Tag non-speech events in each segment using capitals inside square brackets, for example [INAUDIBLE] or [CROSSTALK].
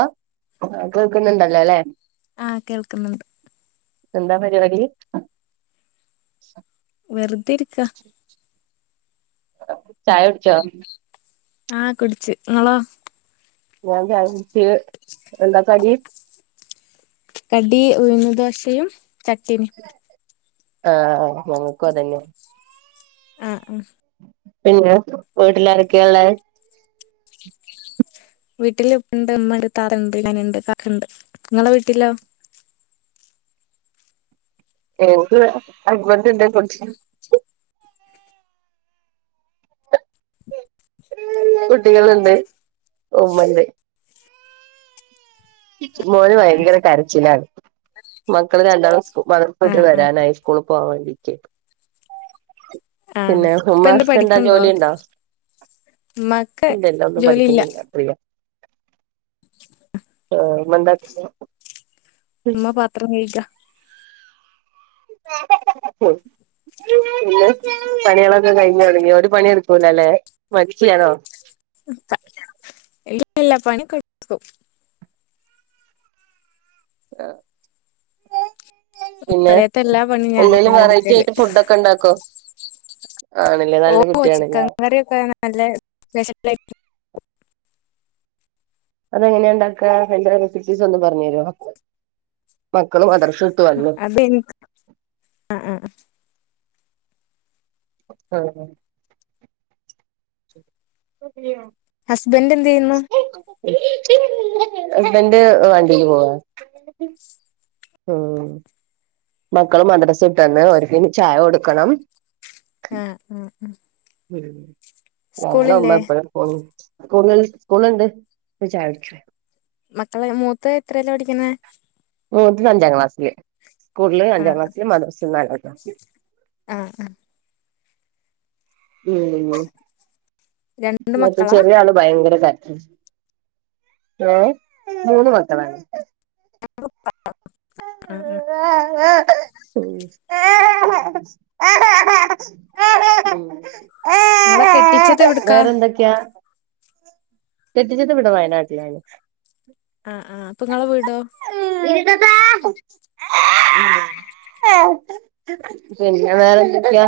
Hello കേൾക്കുന്നുണ്ടല്ലോ ലെ ആഹ് കേൾക്ന്ണ്ട് എന്താ പരിപാടി വെറുതെരിക്ക ചായടിച്ചോ ആഹ് കുടിച് ങ്ങളോ ഞാൻ ചായ കുടിച്ച് എന്താ കടി കടി ഉഴുന്ന് ദോശയും ചട്ടിനി ആഹ് ഞങ്ങക്കും അതന്നെ ആഹ് ആഹ് പിന്നെ വീട്ടിലാരൊക്കെയള്ളെ വീട്ടിൽ ഉപ്പ ണ്ട് ഉമ്മണ്ട് ത്താത്ത ണ്ട് ഞന്ണ്ട് കാക്ക ണ്ട് നങ്ങളെ വീട്ടിലോ എന്ത് ഹസ്ബെന്റ് എന്തെ കുടിച്ചിനോ കുട്ടികളുണ്ട് ഉമ്മ ണ്ട് മോന് ഭയങ്കര കരച്ചിലാണ് മക്കള് രണ്ടാളും [UNINTELLIGIBLE] പോയിട്ട് ആഹ് ആഹ് വരാനായി സ്കൂൾ പോകാൻ വേണ്ടി നിൽക്കാണ് ആഹ് പിന്നെ ഇപ്പ എന്ത് ഉമ്മാക് എന്താ പഠിക്കണ്ടോ ജോലി ഇണ്ടോ ഉമ്മാക്ക് ഇല്ലല്ല ഒന്നും ജോലിയില്ല പഠിക്കുന്നില്ല ഫ്രീയാ ആഹ് ഉമ്മ എന്താ ചെയ്യാ ഉമ്മ പാത്രം കൈക ഹും പിന്നെ പണികളൊക്കെ കഴിഞ്ഞു തുടങ്ങിയോ ഒരു പണിടുക്കൂലലെ മടിച്ചിയാണോ ഇല്ലല്ലാ പണി ഒക്കെ എടുക്കും ആഹ് പിന്നെ പെരേത്തെ എല്ലാ പണിയും എന്തേലും ഞാനെന്നെ വെറൈറ്റി എടുക്കല് ആയിട്ട് ഫുഡ്‌ ഒക്കെ ഉണ്ടാക്കോ ആണ്ല്ലേ നല്ല ഓഹ് ചിക്കൻ കുട്ടിയാണല്ലേ കറിയൊക്കെ നല്ല സ്പെഷ്യൽ ആയിരിക്കും അതെങ്ങനെയ ണ്ടാക്ക അത് ന്റെ റെസ്പീസ് ഒന്ന് പറഞ്ഞു തരോ മക്കള് മദ്രസ വിട്ട് വന്നു അത് ഇൻക് ആഹ് ആഹ് ആഹ് മതിയോ ഹസ്ബൻഡ് എന്ത് ചെയ്യുന്നു ഹസ്ബന്റ് വണ്ടിയില് പോവാ മ്മ് മക്കള് മദ്രസ വിട്ടന്ന് ഓര്ക്കിനി ചായ കൊടുക്കണം ആഹ് ആഹ് ഞങ്ങടെ സ്കൂളില്ലേ ഉമ്മ എപ്പഴും സ്കൂള് സ്കൂള് ണ്ട് പോയി ചായ കുടിക്കി വേം മക്കള് മൂത്തെ എത്രയലാ പഠിക്ക്ന്നെ മൂത്തത് അഞ്ചാം ക്ലാസില് സ്കൂളില് അഞ്ചാം ആഹ് ക്ലാസില് മദ്രസ നാലാം ക്ലാസില് ആഹ് ആഹ് മ്മ് രണ്ട് വിടുത്തെ മക്കളാ ചെറിയ ആള് ഭയങ്കര കരച്ചിൽ ഏഹ് മൂന്ന് മക്കളാണ് [UNINTELLIGIBLE] [UNINTELLIGIBLE] [UNINTELLIGIBLE] ങ്ങളെ കെട്ടിച്ചത് എവിടുക്കാ ക്യാ കെട്ടിച്ചത് ഇവിടെ വയനാട്ടിലാണ് ആഹ് ആഹ് അപ്പൊ നിങ്ങളെ വീടോ [UNINTELLIGIBLE] പിന്നെ വേറെ എന്തൊക്കെയാ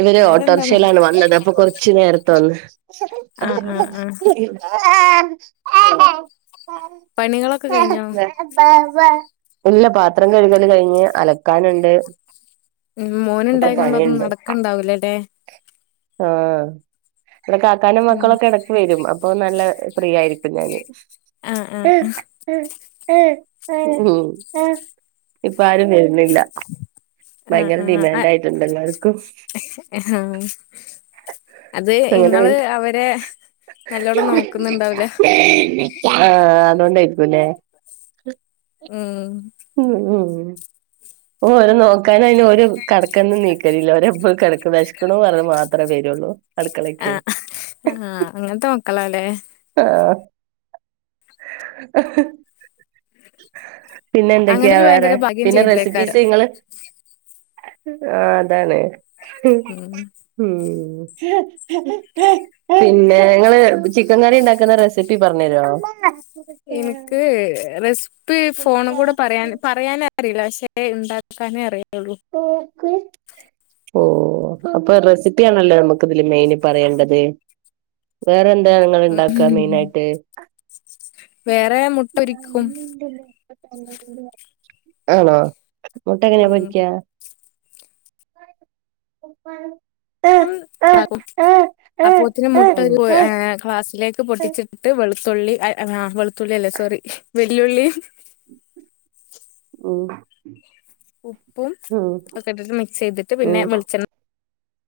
ഇവര് വേറെന്താണ് ഓട്ടോറിക്ഷയിലാണ് വന്നത് അപ്പൊ കുറച്ചു നേരതെ വന്ന് ആഹ് ആഹ് ആഹ് ആ [UNINTELLIGIBLE] പണികളൊ ഇല്ല പാത്രം കഴുകല് കഴിഞ്ഞ് അലക്കാനുണ്ട് ഉം മോന് ഒക്കെ ഇണ്ടായി കൊണ്ട് ഒന്നും പണിയുണ്ട് നടക്ക്ണ്ടാവൂലേല്ലെ ആഹ് ഇവടെ കാക്കാന്റെ ഉം മക്കളൊക്കെ എടക്ക് വരും അപ്പൊന്നാ ല്ല പ്രിയ ആയിരിക്കും ഞാന് ആഹ് ആഹ് ഉം ഇപ്പ ആരും വരുന്നില്ല ആഹ് ഭയങ്കര ആഹ് ഡിമാൻഡ് ആയിട്ടുണ്ട് എല്ലാവർക്കും ആഹ് അത് അങ്ങനെ ഇങ്ങള് വരും അവരെ നല്ലോണം നോക്കുന്നുണ്ടാവൂല ആഹ് അതോണ്ടെയ്ക്കും ല്ലേ ഉം ഉം ഉം ഓഹ് ഒരാ നോക്കാന് അയിന് ഒരു കടക്കൊന്ന് നീക്കലില്ല ഒരെപ്പോഴും കെടക്ക് വെശ്ക്കുണൂ പറഞ്ഞ് മാത്രമേ വരുള്ളൂ അടുക്കളേക്ക് ആഹ് ആഹ് അങ്ങൻത്തെ മക്കളല്ലേ ആഹ് പിന്നെ എന്തൊക്കെയാ അങ്ങനല് വേറെ ഭയങ്കര ഭാഗ്യം പിന്നെ റെസിപ്പീസ് ചെയ്തില്ലേക്കാരം ഇങ്ങള് ആഹ് അതാണ് ഉം ഉം പിന്നെ ഇങ്ങള് ചി ക്കൻ കറി ഇണ്ടാക്കുന്ന റെസിപ്പി പറഞ് തരോ? ഇൻക്ക് റെസിപ്പ് ഫോണുകൂടെ പറയാൻ പറയാന് അറിയില്ല പക്ഷെ ഇണ്ടാക്കാനേ അറിയുള്ളൂ [UNINTELLIGIBLE] ഓഹ് അപ്പ റെസിപ്പിയാണല്ലോ നമ്മക്ക് ഇതില് മെയിന് പറയേണ്ടത് വേറെ ന്താ ഇങ്ങള് ഇണ്ടാക്ക ഉം മെയിനായിട്ട് വേറെ മുട്ട ഒരിക്കും ആണോ മുട്ട എങ്ങനെ ഉം പൊരിക്കാ? [UNINTELLIGIBLE] അപ്പോത്തിന് മുട്ട ഉം ഗ്ലാസിലേക് പൊട്ടിച്ചിട്ടിട്ട് വെളുത്തുള്ളി വെളുത്തുള്ളി അല്ല സോറി വല്യഉള്ളീം ഉം ഉപ്പും ഒക്കെ ഇട്ടിട്ട് മിക്സയ്തിട്ട് പിന്നെ ഉം വെളിച്ചെ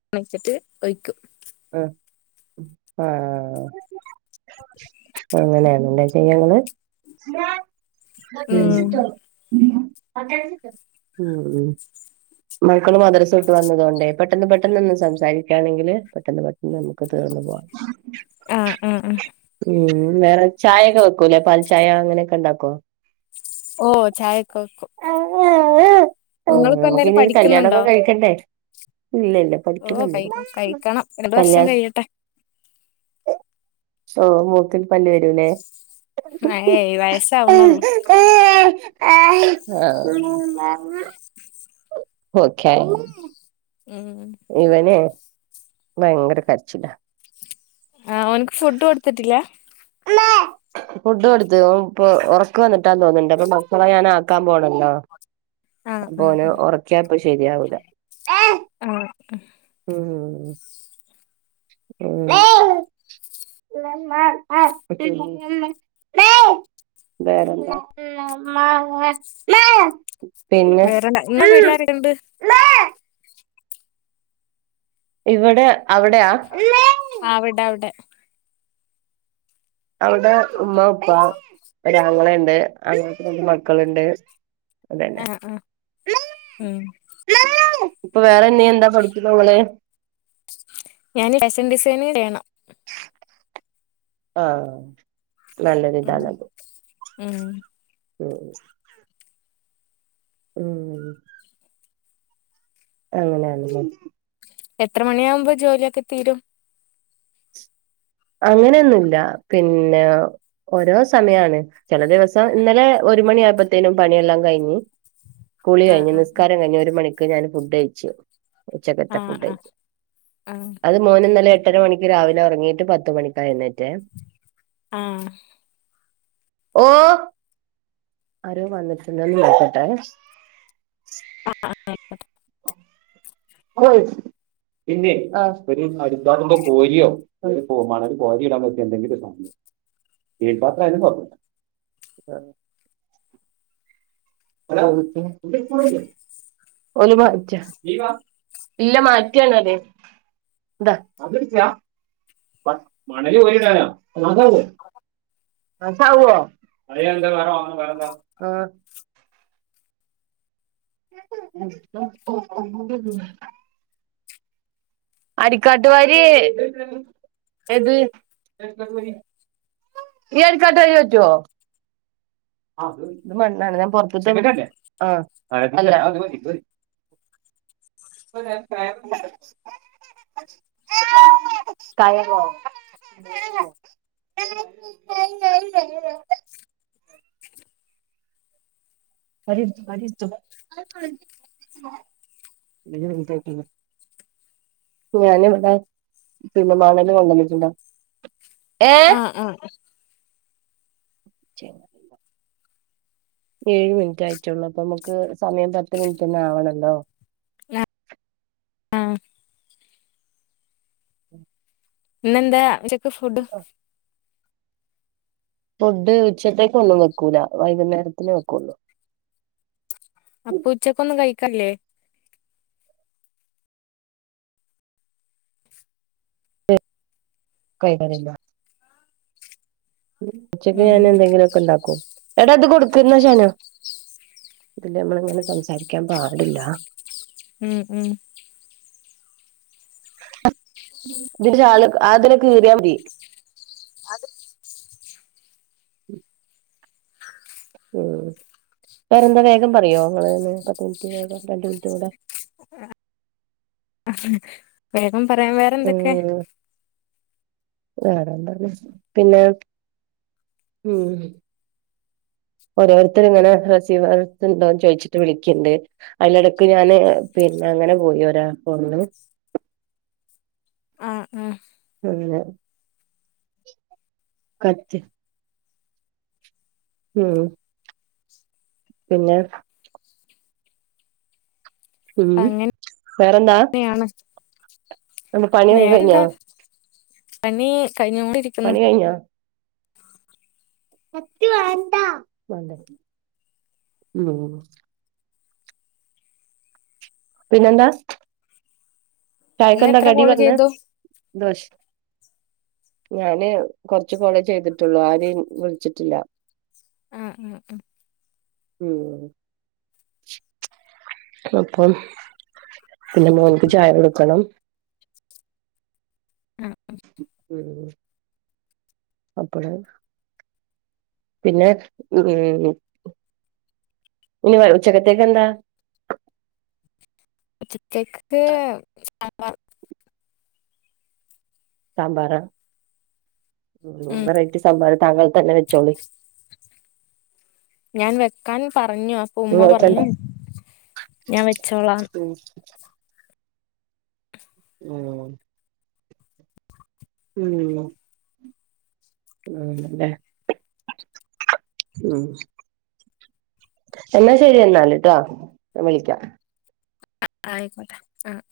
ണ്ണ ഒഴിച്ചിട്ട് ഒഴിക്കും അഹ് ആഹ് അങ്ങനെണ് ലെ ചെയ്യ ഇങ്ങള് ഉം [UNINTELLIGIBLE] ഉം ഉം മക്കള് മദ്രസ വിട്ടു വന്ന്ക്കാണ്ടെ പെട്ടെന്ന് പെട്ടെന്ന് ഒന്ന് സംസാരിക്കാണെങ്കില് പെട്ടെന്ന് നമ്മക്ക് തീർന്നു പോവാ ആഹ് ആഹ് ആഹ് ഉം വേറെ ചായക്കെ വെക്കൂലെ പാൽ ചായ അങ്ങനെക്കെ ഇണ്ടാക്കോ? ഓഹ് ചായക്കെ വെക്കും ആഹ് നിങ്ങളിപ്പോ നമുക്ക് എന്തായാലും ഇനി ഒരു പഠിക്കുന്നുണ്ടോ കല്യാണോക്കെ കഴിക്കണ്ടേ ഇല്ലല്ല ഓ കഴി പഠിക്കുന്നുണ്ടോ കഴിക്കണം രണ്ട് വർഷം കല്യാണം കഴിയട്ടെ ഓ മുക്കില് പല്ല് വരൂലെ? ഏയ് വയസ്സാവുന്നുള്ളൂ ഒകെ ഉം ഇവനെ ഭയങ്കര കരച്ചില ആഹ് ഓൻക്ക് ഫുഡ് കൊടുത്തിട്ടില്ലേ ഫുഡു കൊടുത്തു ഇപ്പൊ ഉറക്ക വന്നിട്ടാന്ന് തോന്നിണ്ട് അപ്പൊ മക്ക ള ഞാന ആക്കാൻ പോണല്ലോ ആഹ് അപ്പ ഓനെ ആഹ് ഉറക്കിയാപ്പ ശരിയാവൂല ആഹ് ഉം പിന്നെ വേറെന്താ പിന്നെ വേറെന്ത ഇന്ന് വീട്ടി ലാ രൊക്കെ ഉണ്ട് ഇവിടെ അവിടെയാ അവിടെ അവിടെ അവടെ ഉമ്മ ഉപ്പ ഒരാ ങ്ങളയു ണ്ട് അങ്ങള ക്ക് രണ്ട് മക്കളുണ്ട് അതന്നെ ആഹ് ആഹ് ഉം ഇപ്പൊ വേറെന്നെയ എന്താ പഠിക്കുന്ന ഓളേ ഞാന് ഫാഷൻ ഡിസൈനിഗ് ചെയ്യണം ആഹ് ഉം നല്ലതിതാണല്ലോ ഉം ഉം അങ്ങനെയാണല്ലെ എത്ര മണിയാകുമ്പോ ജോലിയൊക്കെ തീരും അങ്ങനെയൊന്നുമി ല്ല പിന്നെ ഓരോ സമയാണ് ചെല ദിവസം ഇന്നലെ ഒരു മണി ആയപ്പോത്തേനും പണിയെല്ലാം കഴിഞ്ഞു കുളി ആഹ് കഴിഞ്ഞ് ആഹ് നിസ്കാരം കഴിഞ് ഒരു മണിക്ക് ഞാൻ ഫുഡ് കയിച്ചു ഉച്ചകത്തെ ആഹ് ആഹ് ഫുഡകഴിച്ചു ആഹ് അത് മോ നി ന്നലെ എട്ടര മണിക്ക് രാവിലെ ഉറങ്ങിയിട്ട് പത്ത് മണിക്കാഎ യിന്നേറ്റേ ആഹ് ഓ ആരോ വന്നിട്ടുണ്ട് ഒന്ന് നോ ക്കട്ടെ ആഹ് ആഹ് ആയിക്കോട്ടെ ഓ പിന്നെ ഒരു അരുകാട്ടിന്റെ കൊ രിയോ അപോ മണൽ കൊരി ഇടാൻ പറ്റിയ എന്തെങ്കിലുംഒരു സാധനം സ്റ്റിൽ പാത്ര യാലും മതി [UNINTELLIGIBLE] ഓ ല് മാറ്റ ഇല്ല മാറ്റാണ് അത് ഇതാ ബാ മണല് കോരിയിടാന അതെ തെ മാച്ചാവോ [UNINTELLIGIBLE] എന്താ വേറവാങ്ങുംവെറെന്താ ഓ അടിക്കാട്ടു വാരിഏത് ഈ അരികാട്ടു വാരി പറ്റോ ഇത് മണ്ണാണ് ഞാൻ പൊറത്ത്താ ആ അല്ല പോ കയറൊ മരിട്ടതൊ ഞാന് ഇവിടെ [UNINTELLIGIBLE] കൊണ്ടന്നിട്ടുണ്ടോ ഏഹ് ആഹ് ആഹ് ഏഴ് മിനിറ്റ് ആയിട്ടേള്ളൂ അപ്പൊ നമുക്ക് സമയം പത്ത് മിനിറ്റ് തന്നെ ആവണല്ലോ ആഹ് ഇന്നെന്താ ഉച്ചക്ക് ഫുഡ് ഫുഡ് ഉച്ചത്തേക്ക് ഒന്നും വെക്കൂല വൈകുന്നേരത്തിന് വെക്കുള്ളൂ അപ്പൊ ഉച്ചക്കൊന്നും കഴിക്കല്ലേ കൈക്കണില്ല ഉച്ചക്ക് ഉം ഞാൻ എന്തെങ്കിലൊക്കെ ഇണ്ടാക്കും എടാ അത് കൊടുക്കരുന്നേ ശനോ ഇതില് നമ്മളിങ്ങനെ സംസാരിക്കാൻ പാടില്ല ഉം ഉം ഇതിലാ അതിനെ കീറിയാ മതി അത് ഉം വേറെന്താ വേഗം പറയോ നിങ്ങ പത്ത് മിനിറ്റ് വേഗം രണ്ട് മിനിറ്റ് കൂടെ വേഗം പറയാൻ വേറെ ഉം വേറെന്താണ് പിന്നെ ഉം ഓരോരുത്തർ ഇങ്ങനെ ഹസീ ഉണ്ടോന്ന് ചോദിച്ചിട്ട് വിളിക്കണ്ട് അതിലെടക്ക് ഞാന് പിന്നെ അങ്ങനെ പോയി ഒരാ പോന്ന് ആഹ് ആഹ് പിന്നെ കറ്റ് ഉം പിന്നെ ഉം വേറെന്താ ക്കാണ് നമ്മ പണിയൊക്കെ കഴിഞ്ഞോ വേറെന്താ പണി കഴിഞ്ഞോ പണി കഴിഞ്ഞാ ത്തി വേണ്ട പിന്നെന്താ ഇന്ന് ചായക്കെന്താ എത്ര കടി കോള് പറഞ്ഞേ ചെയ്തു ദോ ഞാന് കൊറച്ചു കോളേ ചെയ്തിട്ടുള്ളൂ ആര് വിളിച്ചിട്ടില്ല ആഹ് ആഹ് ആഹ് ഉം അപ്പം പിന്നെ മോനിക്ക് ചായ കൊടുക്കണം ആഹ് ഉം അപ്പഴ് പിന്നെ ഉം ഇനി ഉച്ചക്കത്തേക്കെന്താ ഉച്ചത്തേക്ക് [UNINTELLIGIBLE] സാമ്പാറാ ഉം വെറൈറ്റി സാമ്പാർ താങ്കൾ തന്നെ വെച്ചോളി ഞാൻ വെക്കാൻ പറഞ്ഞു അപ്പൊ ഉമ്മ നിങ്ങൾക്കണ്ട പറഞ്ഞു ഞാൻ വെച്ചോളാം ആഹ് [UNINTELLIGIBLE] ഉം അല്ലെ ഉം എന്നാ ശരി എന്നാൽ കേട്ടോ ഞാ വിളിക്കാം ആയിക്കോട്ടെ ആഹ്